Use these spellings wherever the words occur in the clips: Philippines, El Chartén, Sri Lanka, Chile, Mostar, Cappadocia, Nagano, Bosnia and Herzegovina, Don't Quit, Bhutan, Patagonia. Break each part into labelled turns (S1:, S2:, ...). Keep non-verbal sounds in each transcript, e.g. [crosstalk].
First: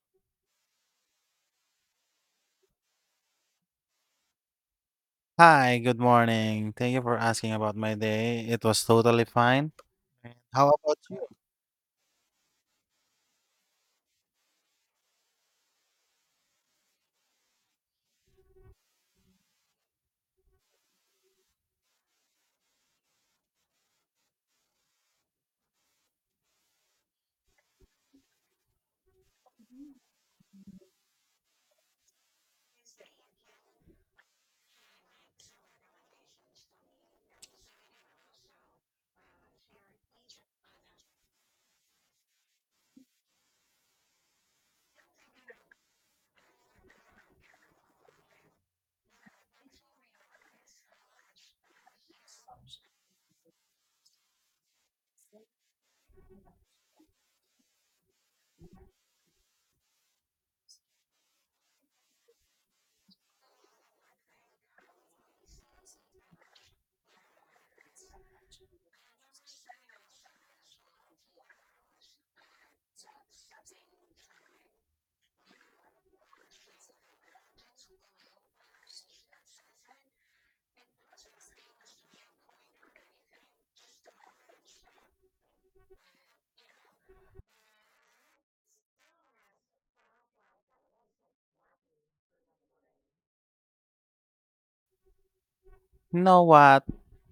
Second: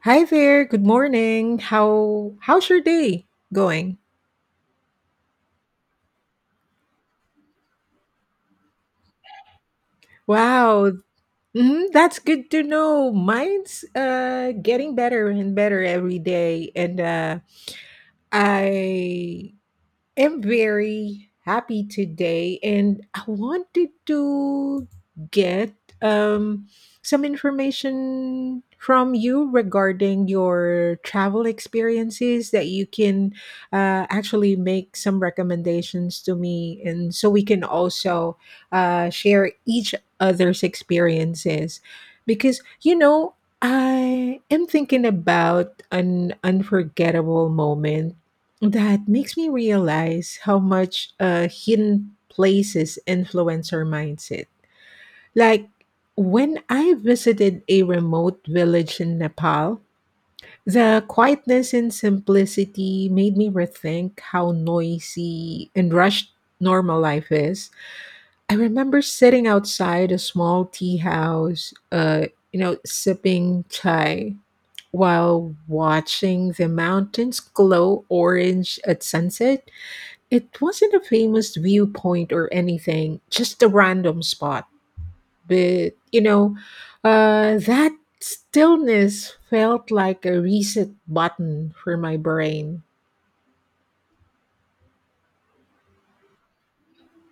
S1: Hi there. Good morning. How's your day going?
S2: Hi, good morning. Thank you for asking about my day. It was totally fine. And how
S1: Wow.
S2: about you?
S1: Mhm, that's good to know. Mine's getting better and better every day, and I am very happy today, and I wanted to get um, some information from you regarding your travel experiences that you can actually make some recommendations to me, and so we can also share each other's experiences because I am thinking about an unforgettable moment that makes me realize how much hidden places influence our mindset. Like when I visited a remote village in Nepal, the quietness and simplicity made me rethink how noisy and rushed normal life is. I remember sitting outside a small tea house, sipping chai while watching the mountains glow orange at sunset. It wasn't a famous viewpoint or anything, just a random spot. But that stillness felt like a reset button for my brain.
S2: You know what?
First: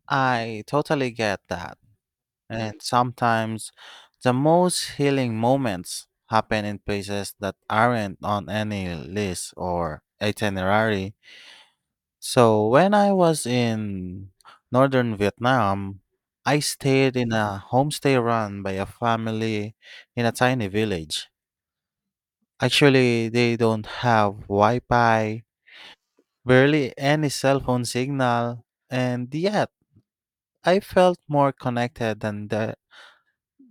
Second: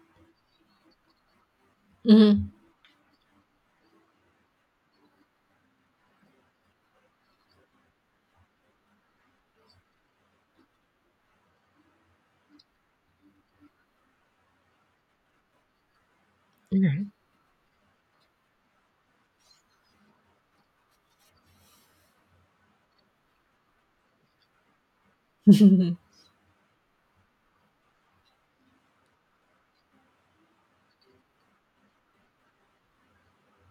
S2: I totally get that.
S1: Mhm. [laughs]
S2: And sometimes the most healing moments happen in places that aren't on any list or itinerary. So when I was in northern Vietnam, I stayed in a homestay run by a family in a tiny village. Actually, they don't have Wi Fi, barely any cell phone signal, and yet I felt more connected than the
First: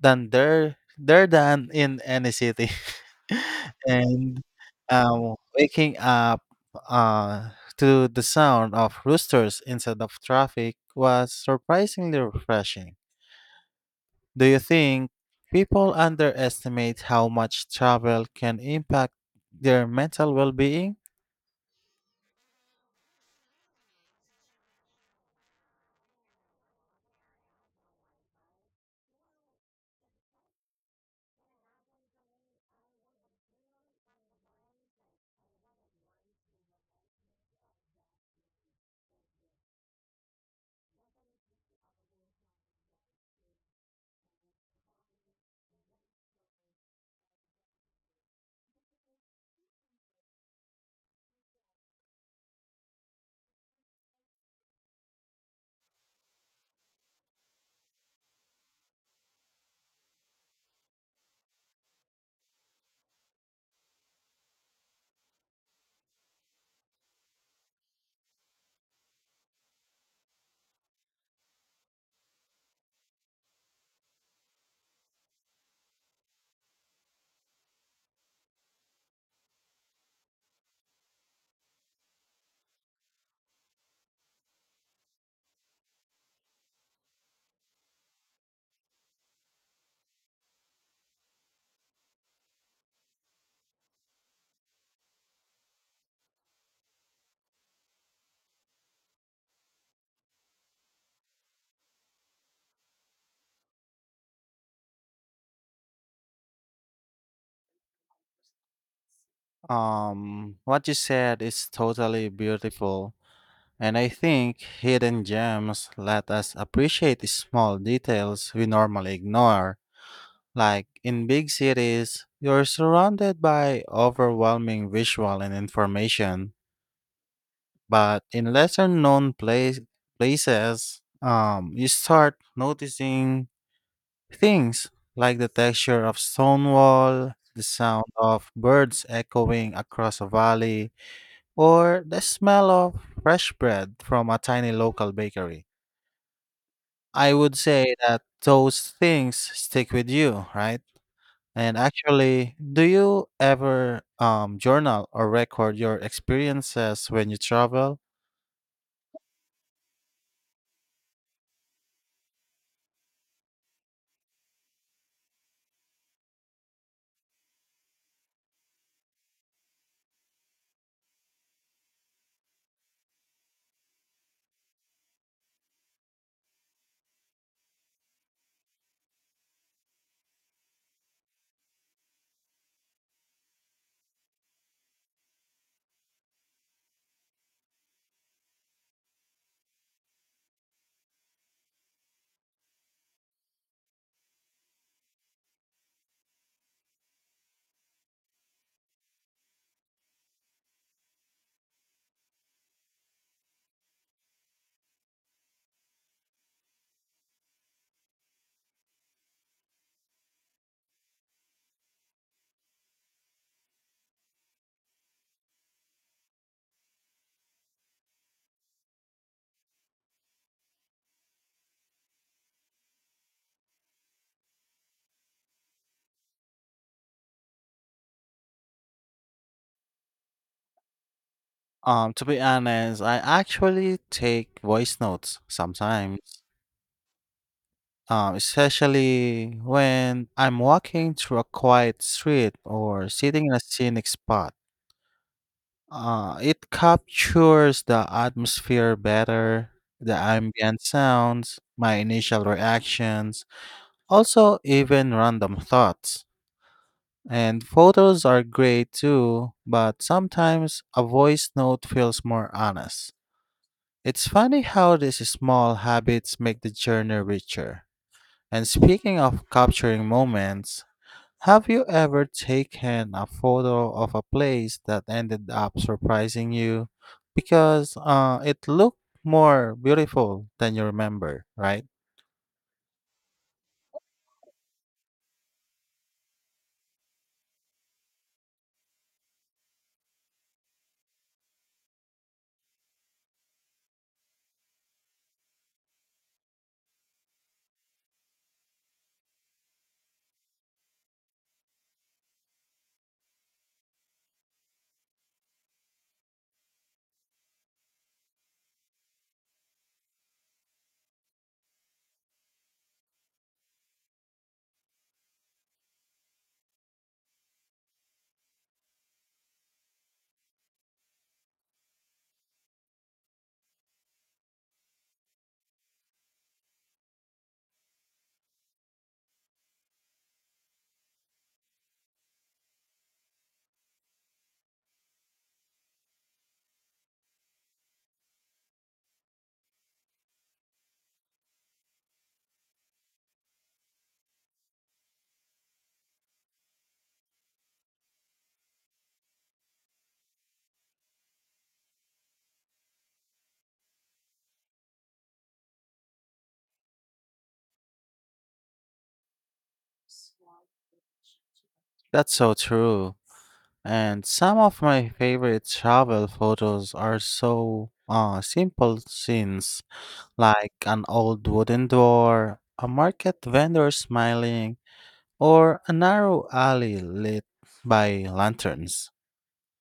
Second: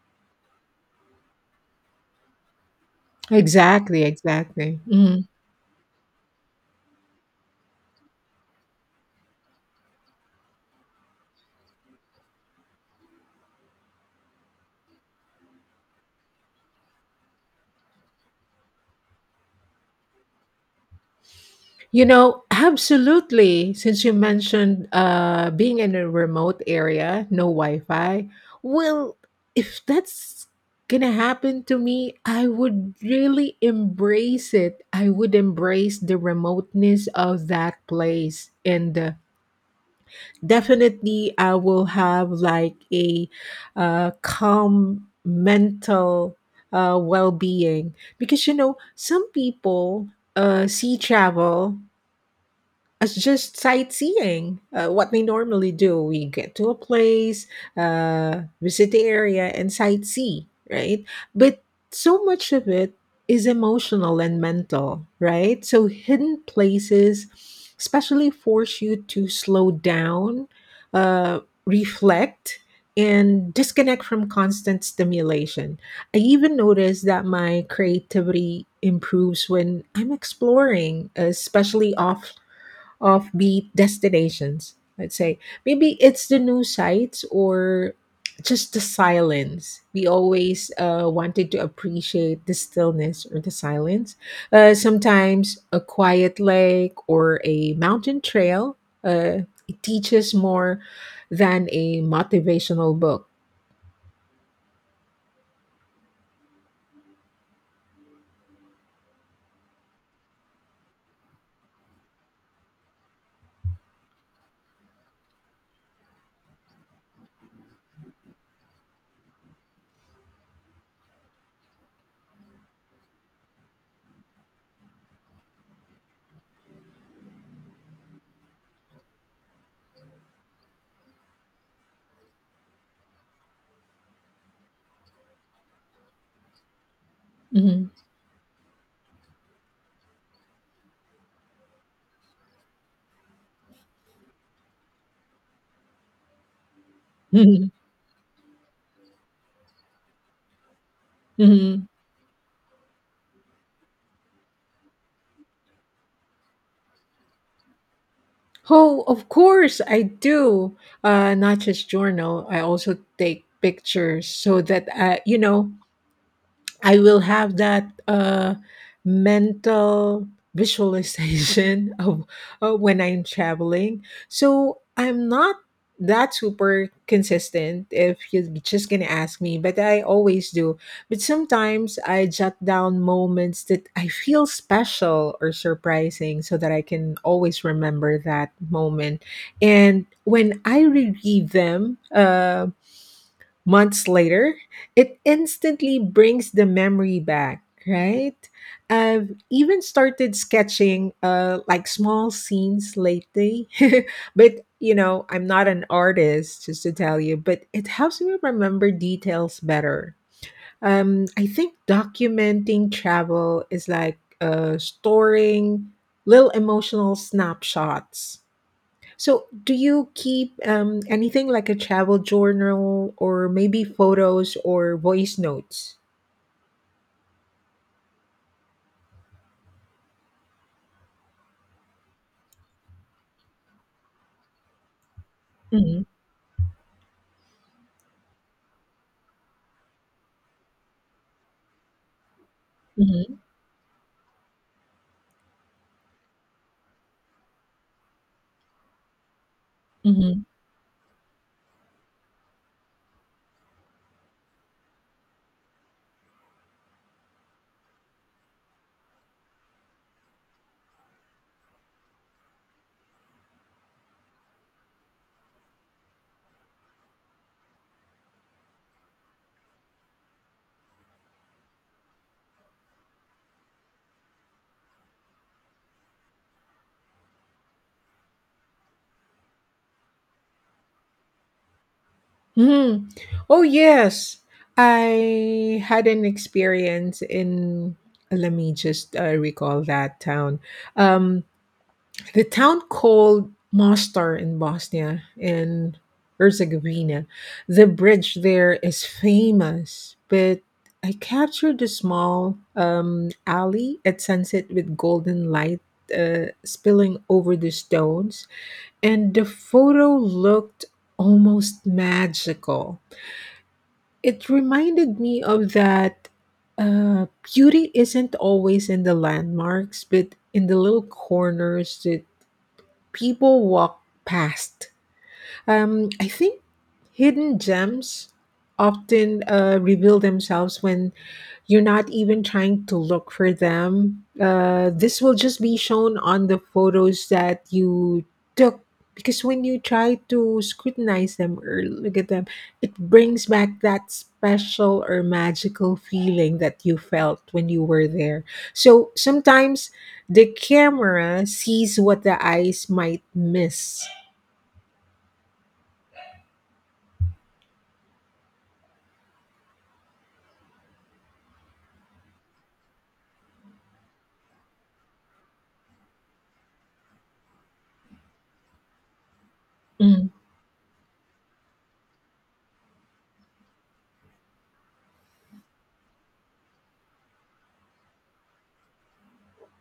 S2: than there there than in any city.
S1: Right.
S2: [laughs]
S1: Exactly,
S2: And
S1: exactly. Mhm.
S2: waking up uh, to the sound of roosters instead of traffic was surprisingly refreshing. Do you think people underestimate how much travel can impact their mental well being?
S1: Absolutely. Since you mentioned being in a remote area, no Wi Fi. Well, if that's going to happen to me, I would really embrace it. I would embrace the remoteness of that place. And definitely, I will have like a calm mental well being. Because some people see travel, it's just sightseeing. What we normally do, we get to a place, visit the area, and sightsee, right? But so much of it is emotional and mental, right? So hidden places, especially, force you to slow down, uh, reflect, and disconnect from constant stimulation. I even notice that my creativity improves when I'm exploring, especially offbeat destinations, let's say. Maybe it's the new sights or just the silence. We always wanted to appreciate the stillness or the silence. Sometimes a quiet lake or a mountain trail, it teaches more than a motivational book.
S2: What you said is totally beautiful, and I think hidden gems let us appreciate the small details we normally ignore. Like in big cities, you're surrounded by overwhelming visual and information, but in lesser known places, you start noticing things like the texture of stone wall, the
S1: Mhm,
S2: sound of birds echoing across a valley, or the smell of fresh bread from a tiny local bakery. I would
S1: mhm,
S2: say that those things stick with you, right? And
S1: mhm. [laughs]
S2: actually, do you ever journal or record your experiences when you travel?
S1: Oh, of course I do. Not just journal. I also take pictures so that I will have that mental visualization [laughs] of when I'm traveling. So I'm not that super consistent if you're just gonna ask me, but I always do. But sometimes I jot down moments that I feel special or surprising so that I can always remember that moment. And when I relive them, months later, it instantly brings the memory back, right? I've even started sketching like small scenes lately. [laughs] But I'm not an artist just to tell you, but it helps me remember details better. I think documenting travel is like storing little emotional snapshots. So, do you keep anything like a travel journal or maybe photos or voice notes?
S2: To be honest, I actually take voice notes
S1: Hmm.
S2: sometimes, especially when I'm walking through a quiet street or
S1: Hmm.
S2: sitting in a scenic spot. It captures the atmosphere better, the
S1: Hmm.
S2: ambient sounds, my initial reactions, also even random thoughts. And photos are great too, but sometimes a voice note feels more honest. It's funny how these small habits make the journey richer. And speaking of capturing moments, have you ever taken a photo of a place that ended up surprising you because it looked more beautiful than you remember, right?
S1: Hmm. Oh, yes. I had an experience in, let me just recall that town. Um, The town called Mostar in Bosnia and Herzegovina. The bridge there is famous, but I captured a small alley at sunset with golden light spilling over the stones, and the photo looked almost magical. It reminded me of that uh, beauty isn't always in the landmarks, but in the little corners that people walk past. I think hidden gems often reveal themselves when you're not even trying to look for them. This will just be shown on the photos that you took, because when you try to scrutinize them or look at them, it brings back that special or magical feeling that you felt when you were there. So sometimes the camera sees what the eyes might miss.
S2: That's so true. And some of my favorite travel photos are so simple scenes
S1: Mm,
S2: like an old wooden door, a market vendor smiling, or a narrow alley lit by lanterns.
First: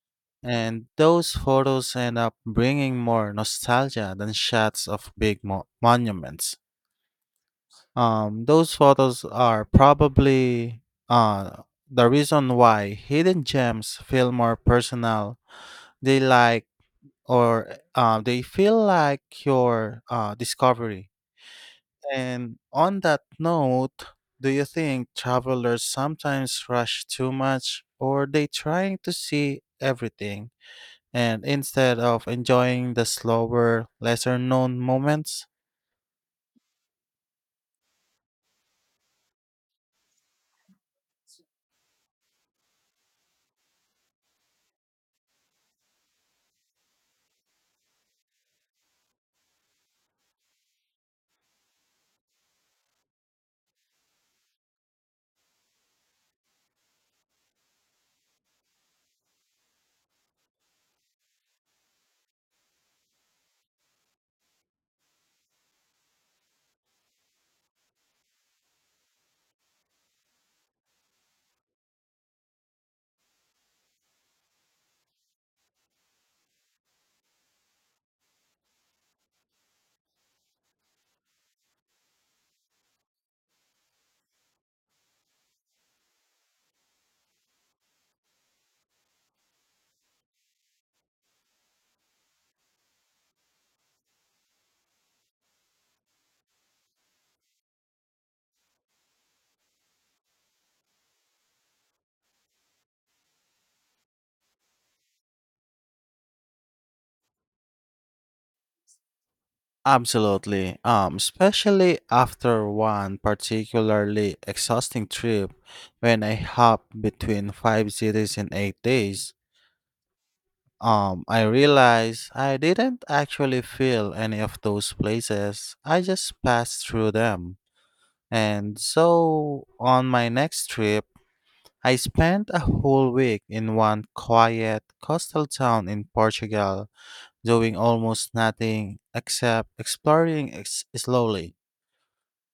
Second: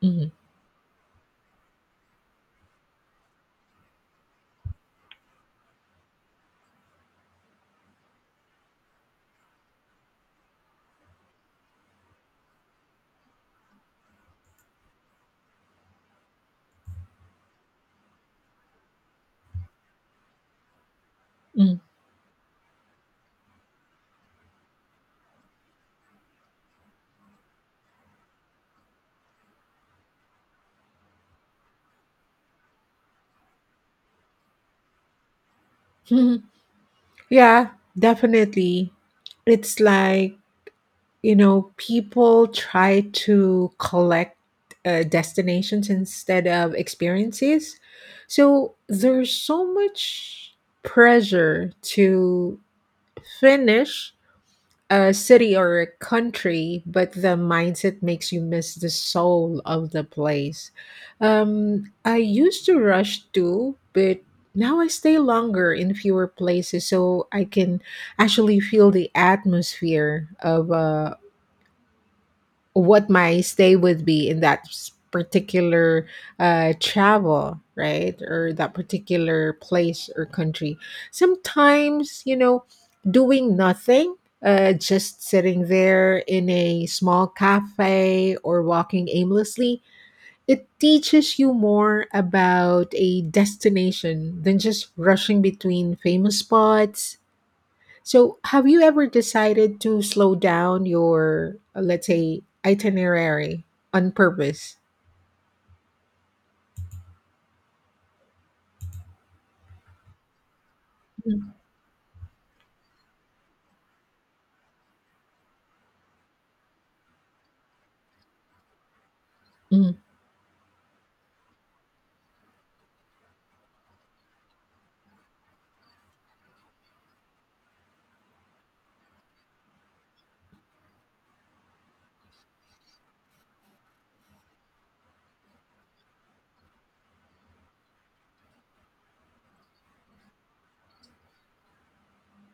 S1: mm,
S2: And those photos end up bringing more nostalgia than shots of big monuments. Those photos are probably uh, the reason why hidden gems feel more personal. They like they feel like your discovery.
S1: mm.
S2: And on that note, do you think travelers sometimes rush too much or they trying to see everything, and instead of enjoying the slower, lesser known moments?
S1: [laughs] Yeah, definitely. It's like people try to collect destinations instead of experiences. So there's so much pressure to finish a city or a country, but the mindset makes you miss the soul of the place. I used to rush too, but now I stay longer in fewer places so I can actually feel the atmosphere of a what my stay would be in that particular travel, right? Or that particular place or country. Sometimes doing nothing, just sitting there in a small cafe or walking aimlessly, it teaches you more about a destination than just rushing between famous spots. So, have you ever decided to slow down your, let's say, itinerary on purpose?
S2: Absolutely. Especially after one particularly exhausting trip when I hopped between five cities in 8 days.
S1: Mm,
S2: I realized I didn't actually feel any of those places. I just passed through them. And so on my next trip, I spent a whole week in one quiet coastal town in Portugal doing almost nothing except exploring slowly.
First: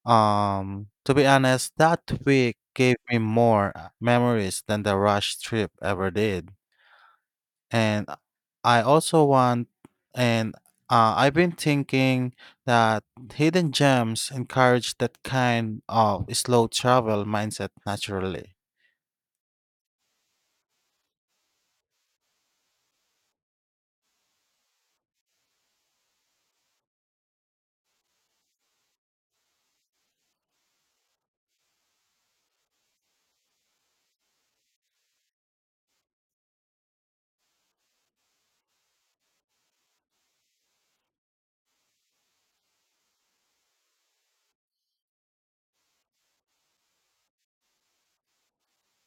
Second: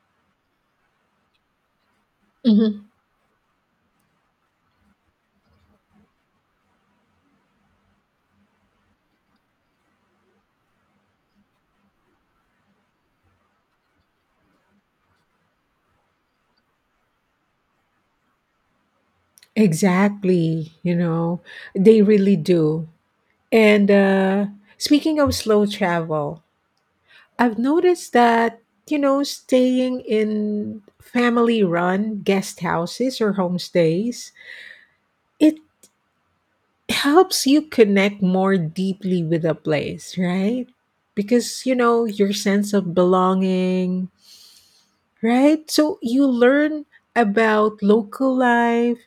S2: To be honest, that week
S1: mhm.
S2: gave me more memories than the rush trip ever did. And I also want, and I've been thinking that hidden gems encourage that kind of slow travel mindset naturally.
S1: Exactly. They really do. And speaking of slow travel, I've noticed that staying in family run guest houses or homestays, it helps you connect more deeply with a place, right? Because your sense of belonging, right? So you learn about local life,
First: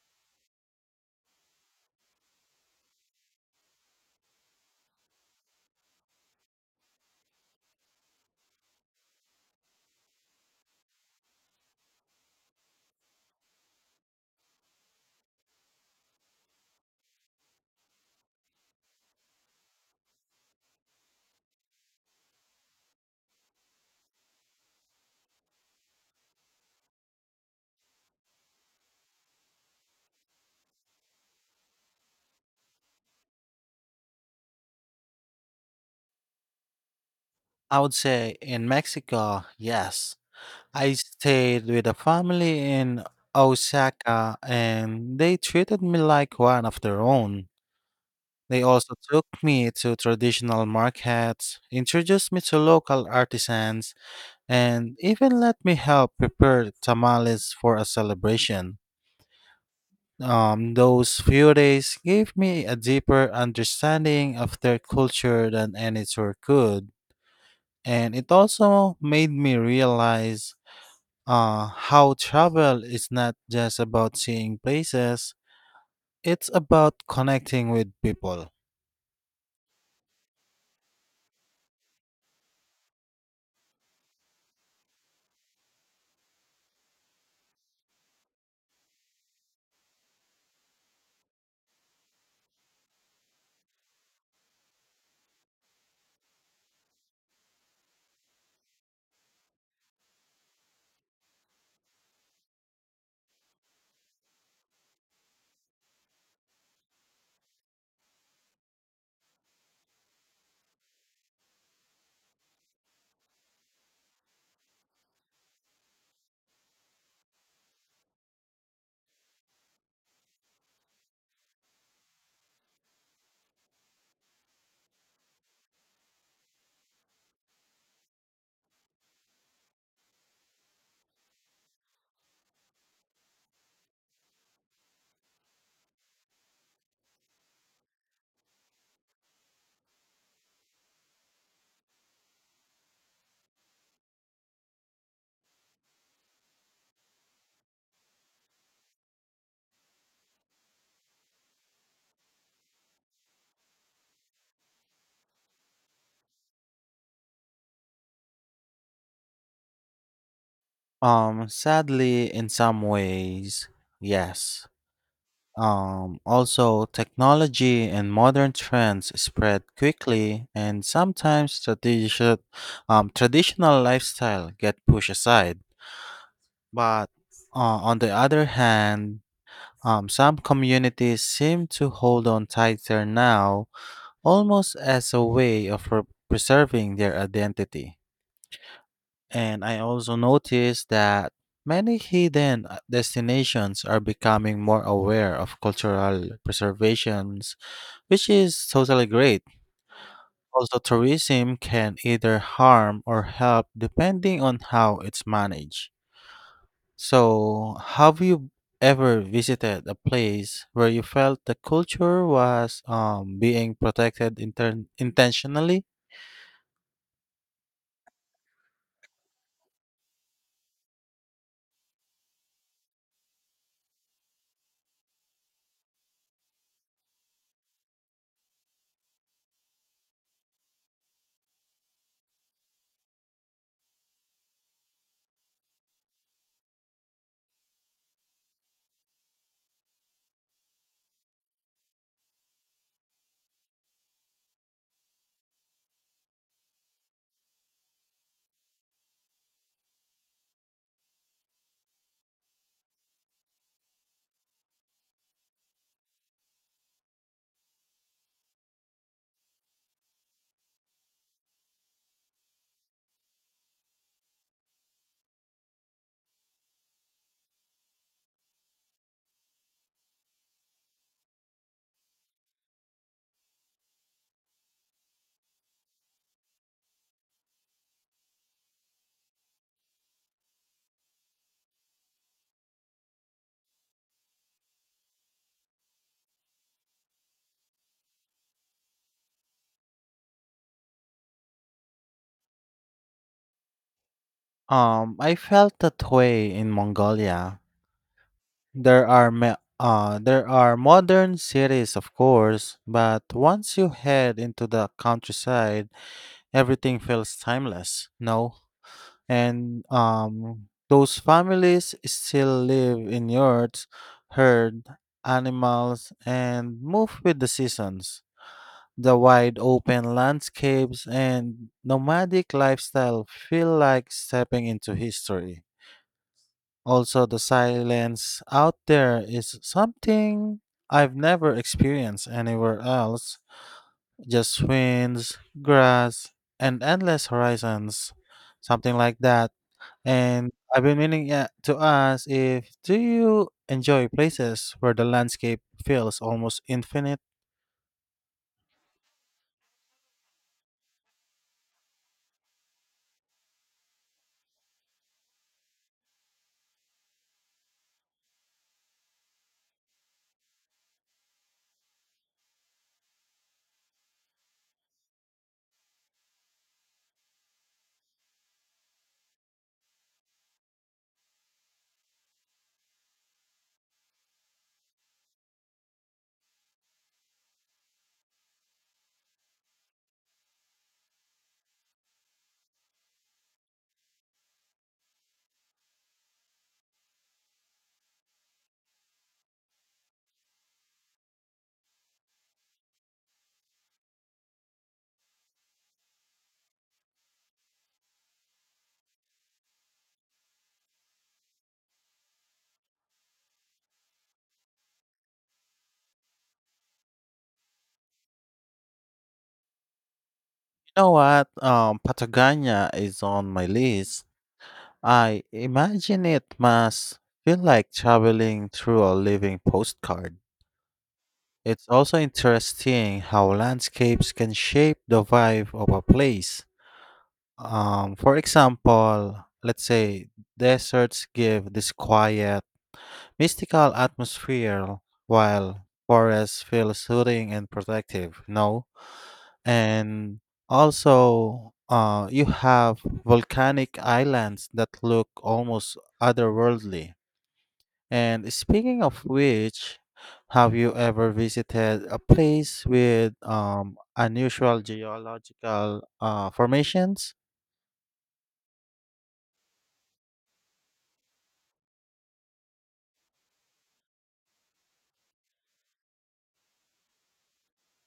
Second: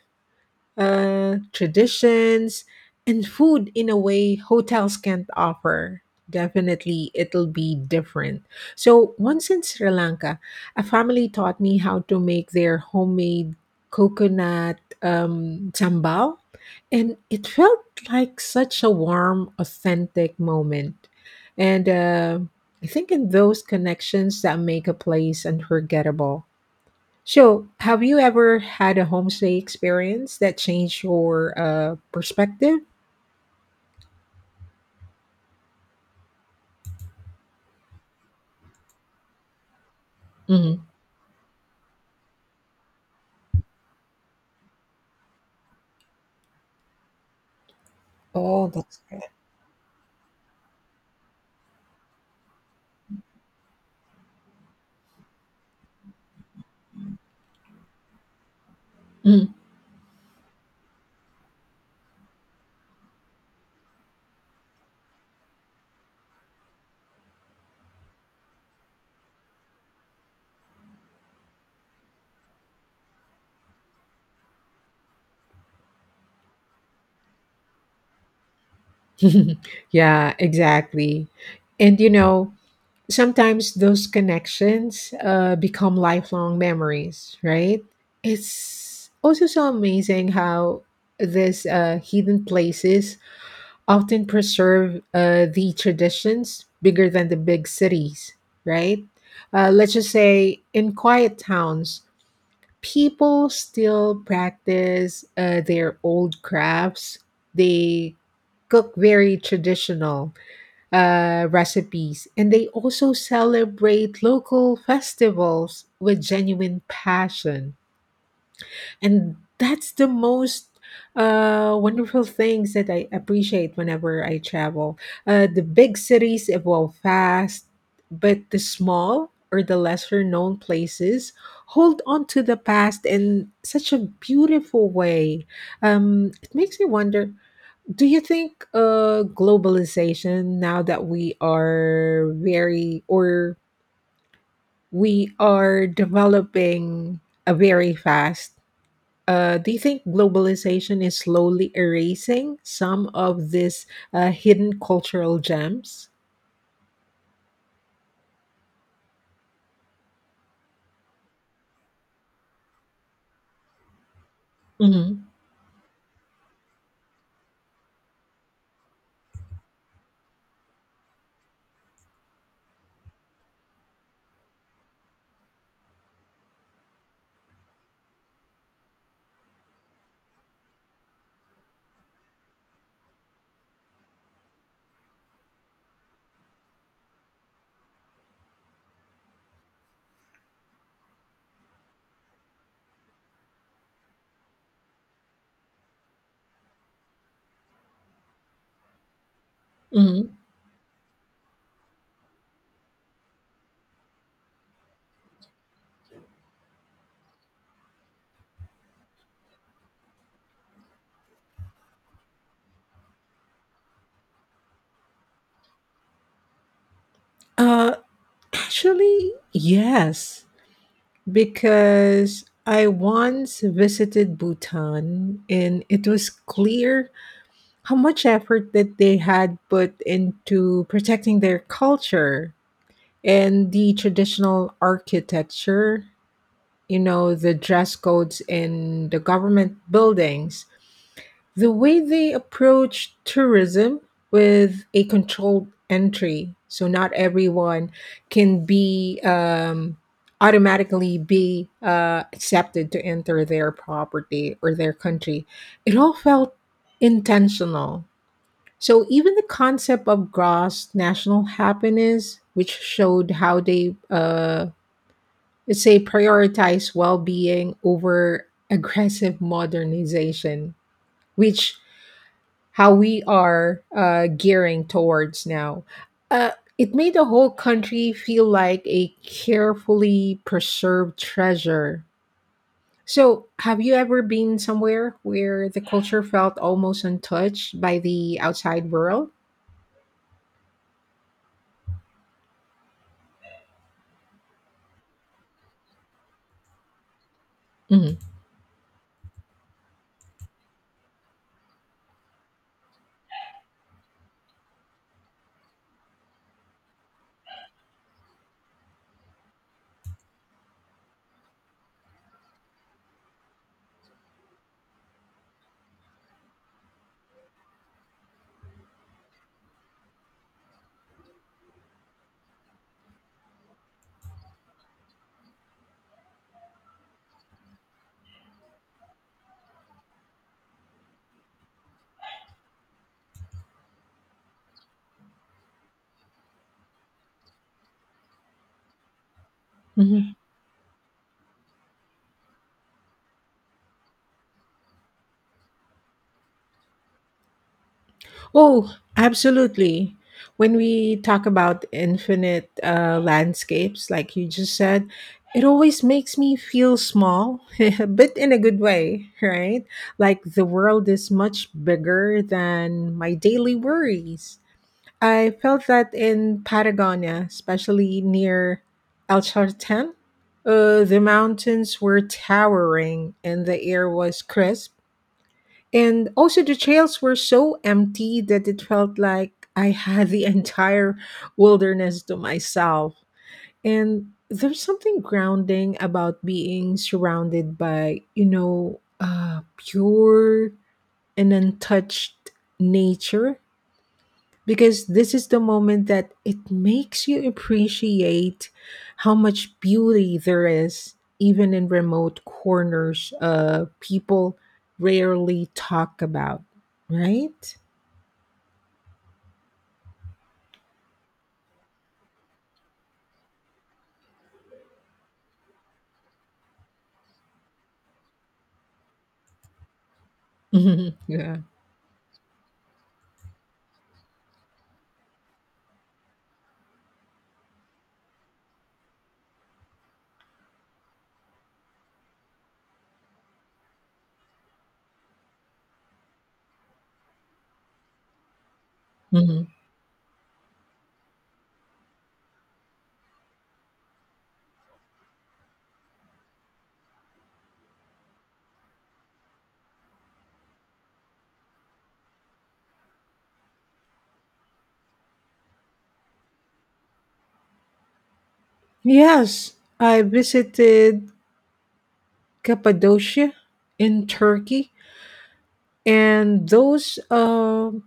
S1: traditions, and food in a way hotels can't offer. Definitely, it'll be different. So, once in Sri Lanka, a family taught me how to make their homemade coconut sambal, and it felt like such a warm, authentic moment. And I think in those connections that make a place unforgettable. So, have you ever had a homestay experience that changed your perspective?
S2: I would say in Mexico, yes,
S1: Hmm.
S2: I stayed with a family in Osaka and they treated me like one of their own. They
S1: Oh,
S2: also
S1: that's
S2: took me to traditional markets, introduced me to local artisans, and even let me help prepare tamales for a celebration.
S1: good.
S2: Those few days gave me a deeper understanding of their culture than any tour could, and it also made me realize how travel is not just about seeing places, it's about connecting with people.
S1: Mhm. [laughs] Yeah, exactly. And sometimes those connections become lifelong memories, right? It's also so amazing how this hidden places often preserve the traditions bigger than the big cities, right? Let's just say in quiet towns, people still practice their old crafts. They cook very traditional recipes, and they also celebrate local festivals with genuine passion, and that's the most wonderful things that I appreciate whenever I travel. The big cities evolve fast, but the small or the lesser known places hold on to the past in such a beautiful way. It makes me wonder, do you think globalization, now that we are very, or we are developing a very fast, do you think globalization is slowly erasing some of these hidden cultural gems?
S2: Sadly, in some ways, yes.
S1: Hmm.
S2: Also, technology and modern trends spread quickly, and sometimes traditional lifestyle get pushed aside. But on the other hand, some communities seem to hold on tighter now almost as a way of preserving their identity. And I also noticed that many hidden destinations are becoming more aware of cultural preservations, which is totally great.
S1: Hmm.
S2: Also, tourism can either harm or help depending on how it's managed. So, have you ever visited a place where you felt the culture was being protected intentionally?
S1: Uh, Actually, yes, because I once visited Bhutan, and it was clear how much effort that they had put into protecting their culture and the traditional architecture, the dress codes in the government buildings. The way they approach tourism with a controlled entry, so not everyone can be automatically be accepted to enter their property or their country. It all felt intentional. So even the concept of gross national happiness, which showed how they let's say prioritize well-being over aggressive modernization, which how we are gearing towards now. Uh, it made the whole country feel like a carefully preserved treasure. So, have you ever been somewhere where the culture felt almost untouched by the outside world?
S2: I felt that way in Mongolia.
S1: Hmm.
S2: There are modern cities, of course, but once you head into the countryside, everything feels timeless. No, and those families still live in yurts, herd animals, and move with the seasons. The wide open landscapes and nomadic lifestyle feel like stepping into history. Also, the silence out there is something I've never experienced anywhere else. Just winds, grass, and endless horizons. Something like that. And I've been meaning, yeah, to ask if do you enjoy places where the landscape feels almost infinite?
S1: Oh, absolutely. When we talk about infinite landscapes, like you just said, it always makes me feel small, [laughs] but in a good way, right? Like the world is much bigger than my daily worries. I felt that in Patagonia, especially near El Chartén. The mountains were towering and the air was crisp, and also, the trails were so empty that it felt like I had the [laughs] entire wilderness to myself. And there's something grounding about being surrounded by, pure and untouched nature, because this is the moment that it makes you appreciate how much beauty there is even in remote corners people rarely talk about, right?
S2: You know what? Patagonia is on my list. I imagine it must feel like traveling through a living postcard.
S1: Mhm. Yeah.
S2: It's also interesting how landscapes can shape the vibe of a place. For example, let's say deserts give this quiet, mystical atmosphere, while forests feel soothing and protective. No,
S1: Hmm.
S2: and also you have volcanic islands that look almost otherworldly. And speaking of which, have you ever visited a place with unusual geological formations?
S1: Yes, I visited Cappadocia in Turkey, and those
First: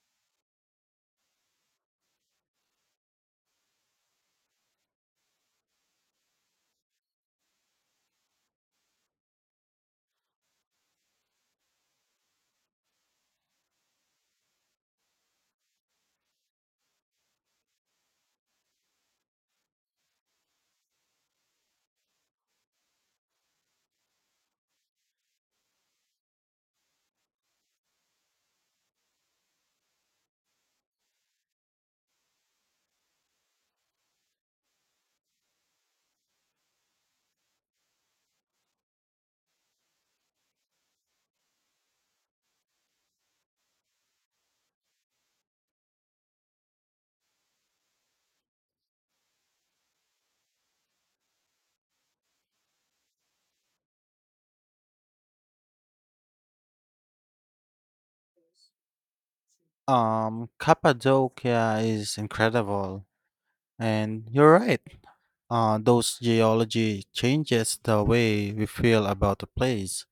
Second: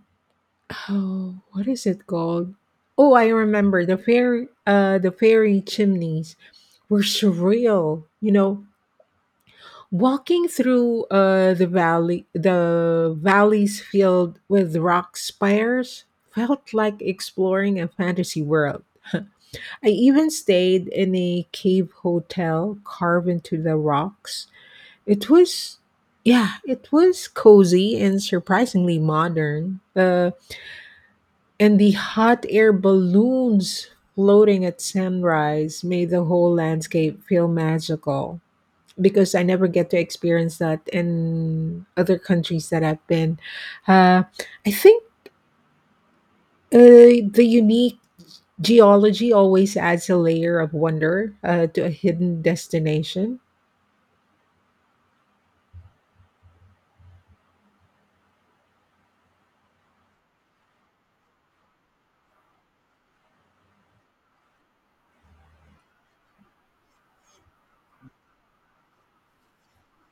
S1: oh, what is it called, oh, I remember, the fairy chimneys were surreal. Walking through the valleys filled with rock spires, felt like exploring a fantasy world. I even stayed in a cave hotel carved into the rocks. It was, yeah, it was cozy and surprisingly modern. And the hot air balloons floating at sunrise made the whole landscape feel magical, because I never get to experience that in other countries that I've been. Uh, I think the unique geology always adds a layer of wonder to a hidden destination.
S2: Cappadocia is incredible. And you're right, those geology changes the way we feel about a place.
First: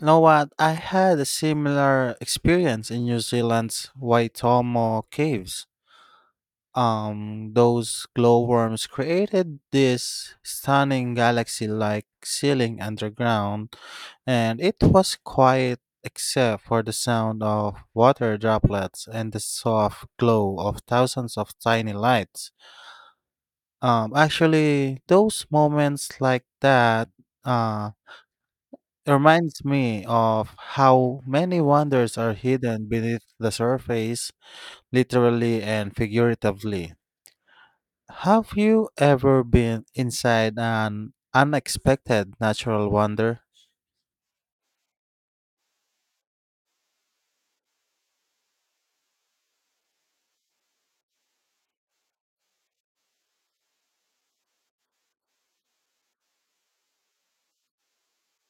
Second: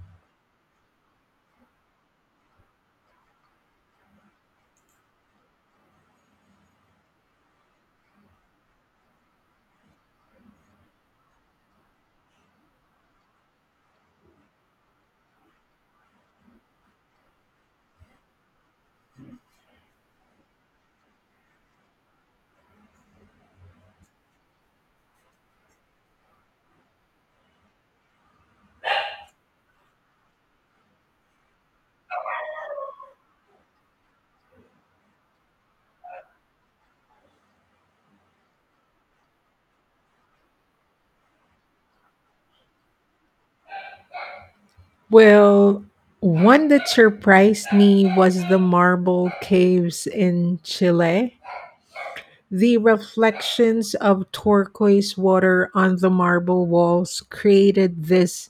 S2: You know what? I had a similar experience in New Zealand's Waitomo Caves. Those glowworms created this stunning galaxy like ceiling underground, and it was quiet except for the sound of water droplets and the soft glow of thousands of tiny lights. Actually, those moments like that uh reminds me of how many wonders are hidden beneath the surface, literally and figuratively. Have you ever been inside an unexpected natural wonder?
S1: Well, one that surprised me was the marble caves in Chile. The reflections of turquoise water on the marble walls created this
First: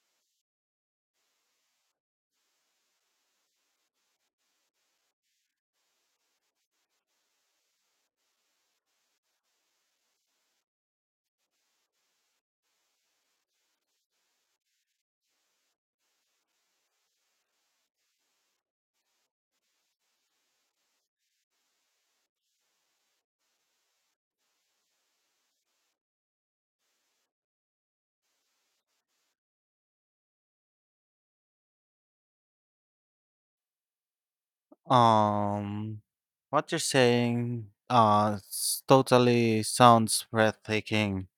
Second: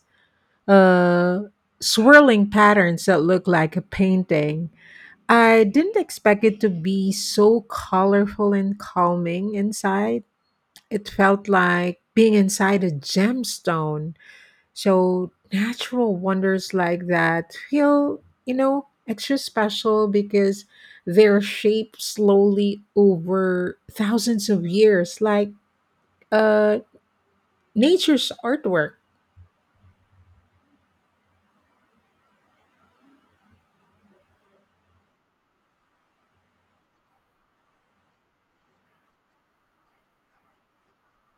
S1: uh, swirling patterns that look like a painting. I didn't expect it to be so colorful and calming inside. It felt like being inside a gemstone. So natural wonders like that feel extra special because they're shaped slowly over thousands of years, like uh nature's artwork.
S2: Um, what you're saying totally sounds breathtaking,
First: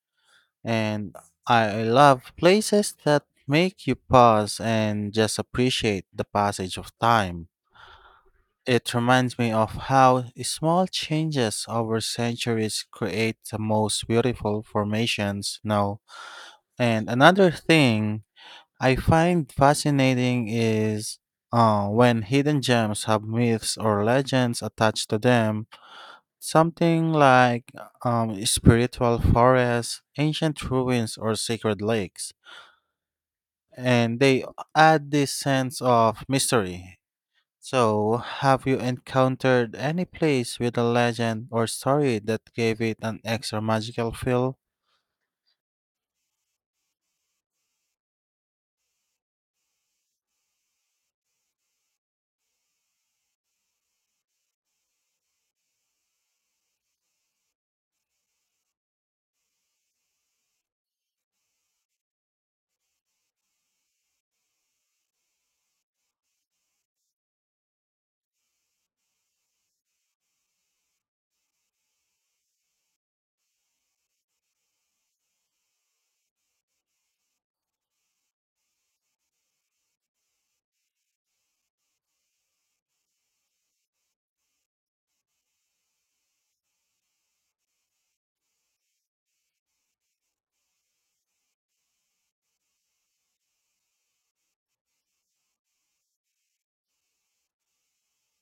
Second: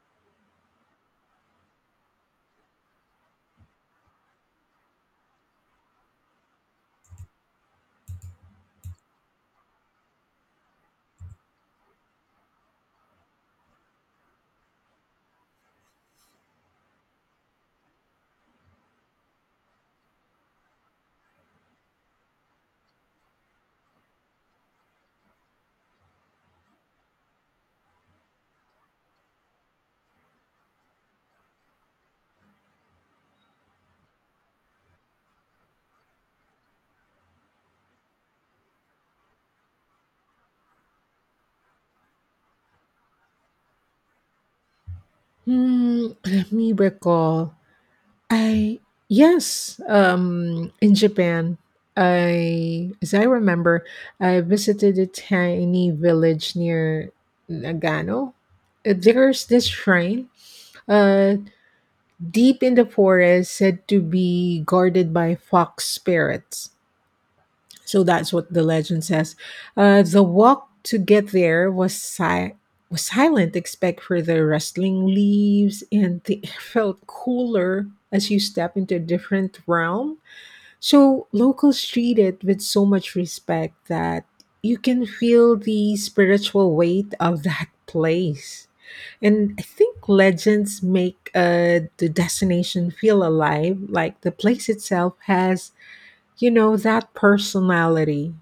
S2: and I love places that make you pause and just appreciate the passage of time. It reminds me of how small changes over centuries create the most beautiful formations now. And another thing I find fascinating is when hidden gems have myths or legends attached to them, something like spiritual forests, ancient ruins, or sacred lakes, and they add this sense of mystery. So, have you encountered any place with a legend or story that gave it an extra magical feel?
S1: Hmm, [clears throat] let me recall. I Yes, in Japan, I as I remember, I visited a tiny village near Nagano. There's this shrine, uh, deep in the forest, said to be guarded by fox spirits. So that's what the legend says. The walk to get there was silent, except for the rustling leaves, and the [laughs] air felt cooler as you step into a different realm. So locals treat it with so much respect that you can feel the spiritual weight of that place. And I think legends make the destination feel alive, like the place itself has that personality.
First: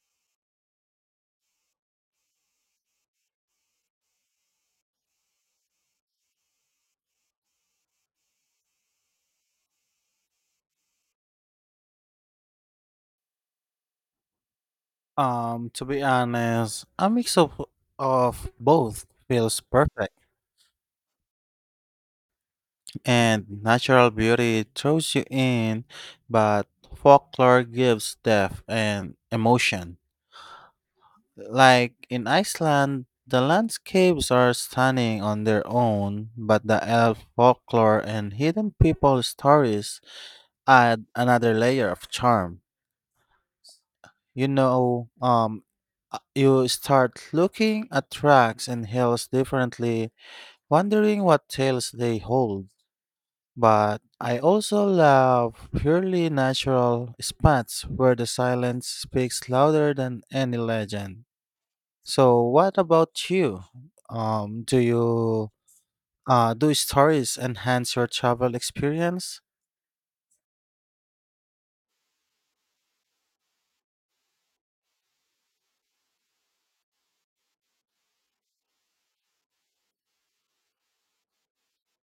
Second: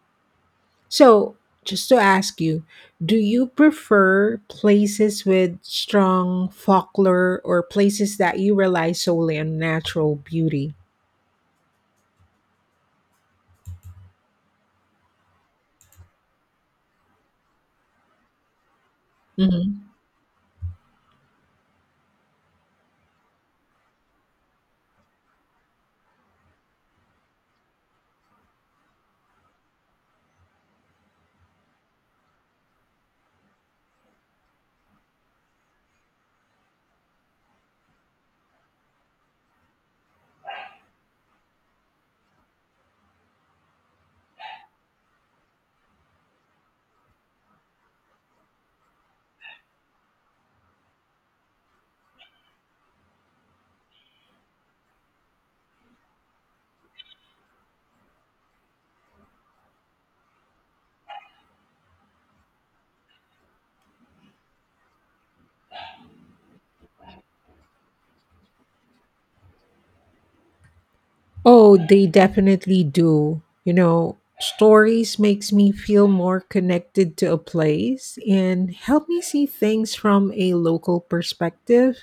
S1: So, just to ask you, do you prefer places with strong folklore or places that you rely solely on natural beauty?
S2: To be honest, a mix of both feels
S1: Mhm.
S2: perfect. And natural beauty throws you in, but folklore gives depth and emotion. Like in Iceland, the landscapes are stunning on their own, but the elf folklore and hidden people stories add another layer of charm. You know, um, you start looking at tracks and hills differently, wondering what tales they hold. But I also love purely natural spots where the silence speaks louder than any legend. So, what about you? Um, do you do stories enhance your travel experience?
S1: Oh, they definitely do. Stories makes me feel more connected to a place and help me see things from a local perspective.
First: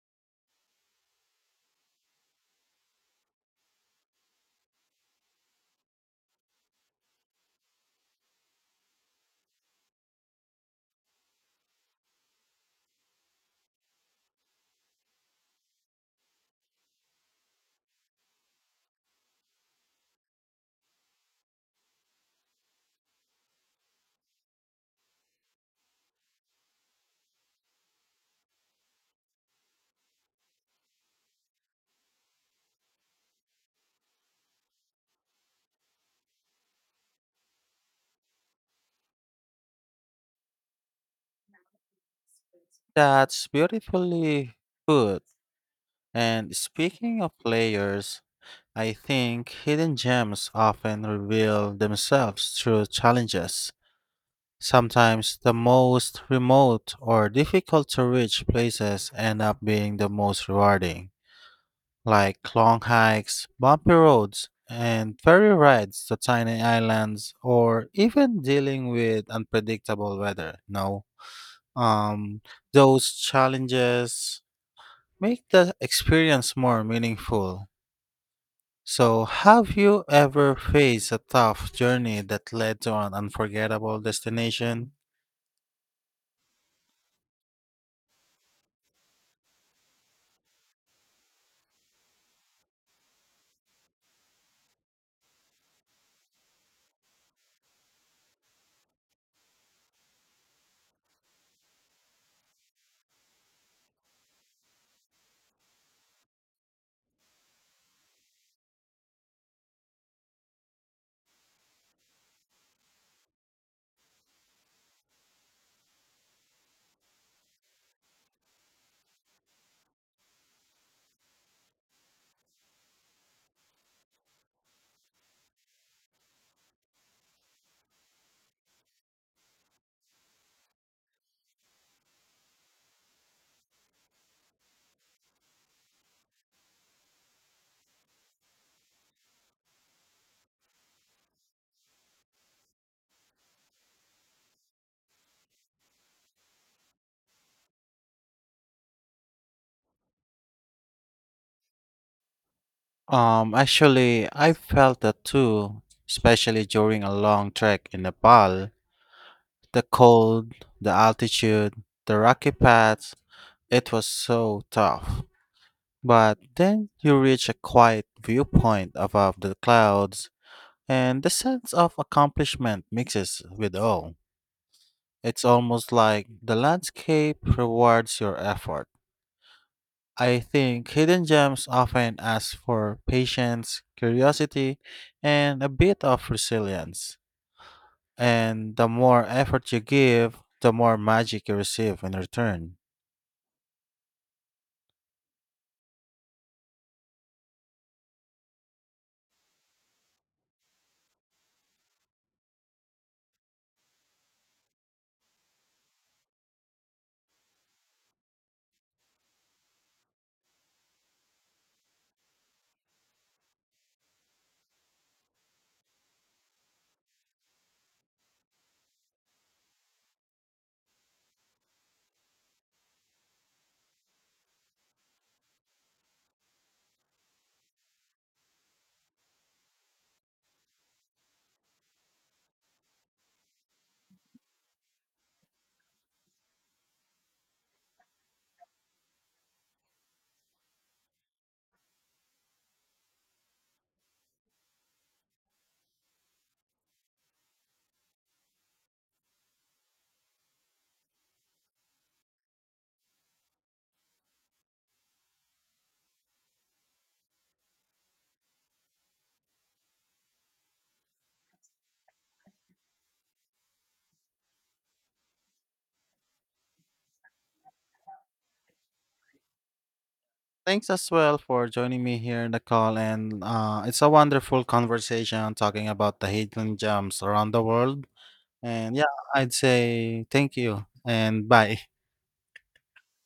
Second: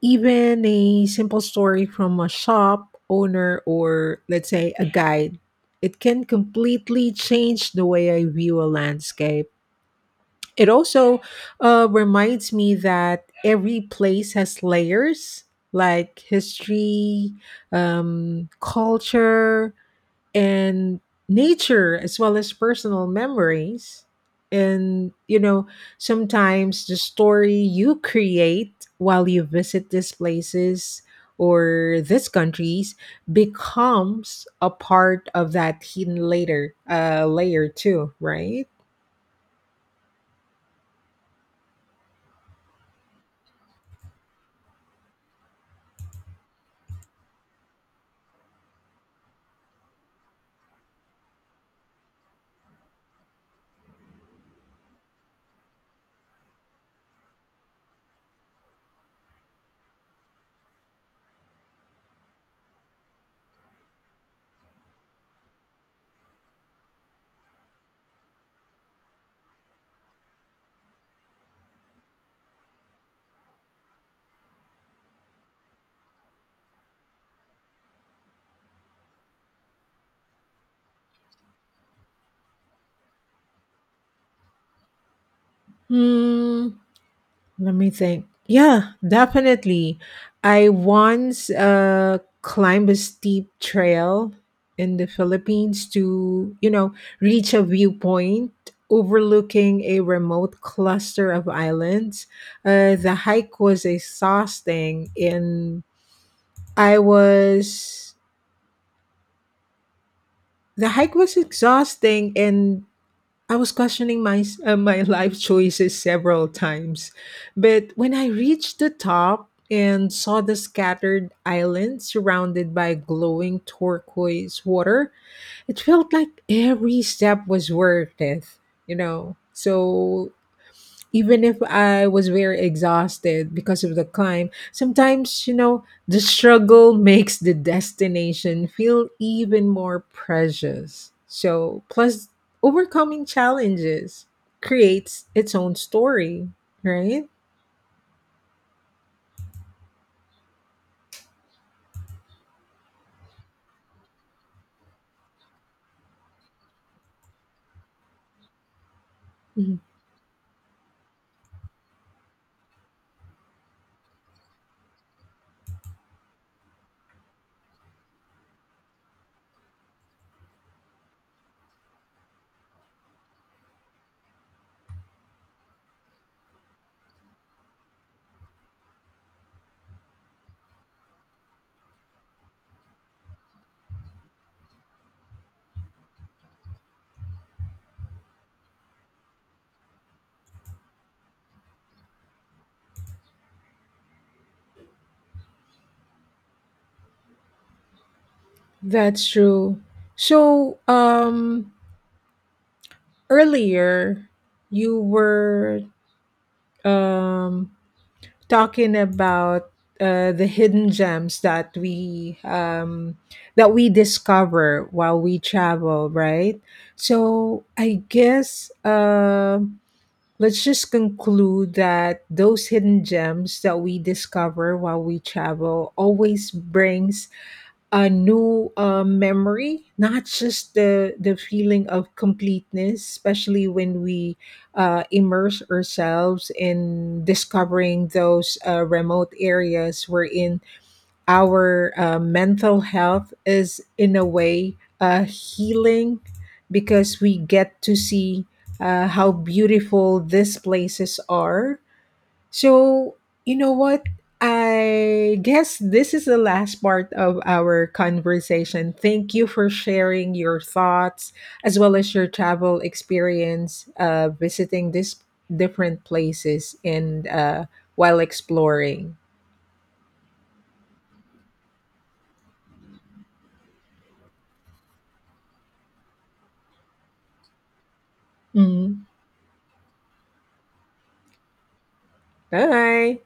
S1: Even a simple story from a shop owner or, let's say, a guide, it can completely change the way I view a landscape. It also reminds me that every place has layers like history, culture, and nature as well as personal memories. And sometimes the story you create while you visit these places or these countries becomes a part of that hidden later layer too, right?
S2: That's beautifully put. And speaking of layers, I think hidden gems often reveal themselves through challenges. Sometimes the most remote or difficult to reach places end up being the most rewarding, like long hikes, bumpy roads, and ferry rides to tiny islands, or even dealing with unpredictable weather. No, um, those challenges make the experience more meaningful. So, have you ever faced a tough journey that led to an unforgettable destination?
S1: Hmm. Let me think. Yeah, definitely. I once climbed a steep trail in the Philippines to reach a viewpoint overlooking a remote cluster of islands. The hike was exhausting, and I was the hike was exhausting, and I was questioning my [laughs] life choices several times, but when I reached the top and saw the scattered island surrounded by glowing turquoise water, it felt like every step was worth it. So even if I was very exhausted because of the climb, sometimes the struggle makes the destination feel even more precious. So, plus, overcoming challenges creates its own story, right?
S2: Actually, I felt that too, especially during a long trek in Nepal.
S1: Mhm.
S2: The cold, the altitude, the rocky paths, it was so tough. But then you reach a quiet viewpoint above the clouds, and the sense of accomplishment mixes with awe. It's almost like the landscape rewards your effort. I think hidden gems often ask for patience, curiosity, and a bit of resilience. And the more effort you give, the more magic you receive in return.
S1: That's true. So, earlier you were um talking about the hidden gems that we discover while we travel, right? So I guess let's just conclude that those hidden gems that we discover while we travel always brings a new memory, not just the feeling of completeness, especially when we immerse ourselves in discovering those remote areas wherein our mental health is in a way healing, because we get to see how beautiful these places are. So, you know what? I guess this is the last part of our conversation. Thank you for sharing your thoughts as well as your travel experience, visiting these different places and while exploring.
S2: Thanks as well for joining me here in the call. And it's a wonderful conversation talking about the hidden gems around the world. And
S1: Mhm.
S2: yeah, I'd say thank you and bye.
S1: Bye.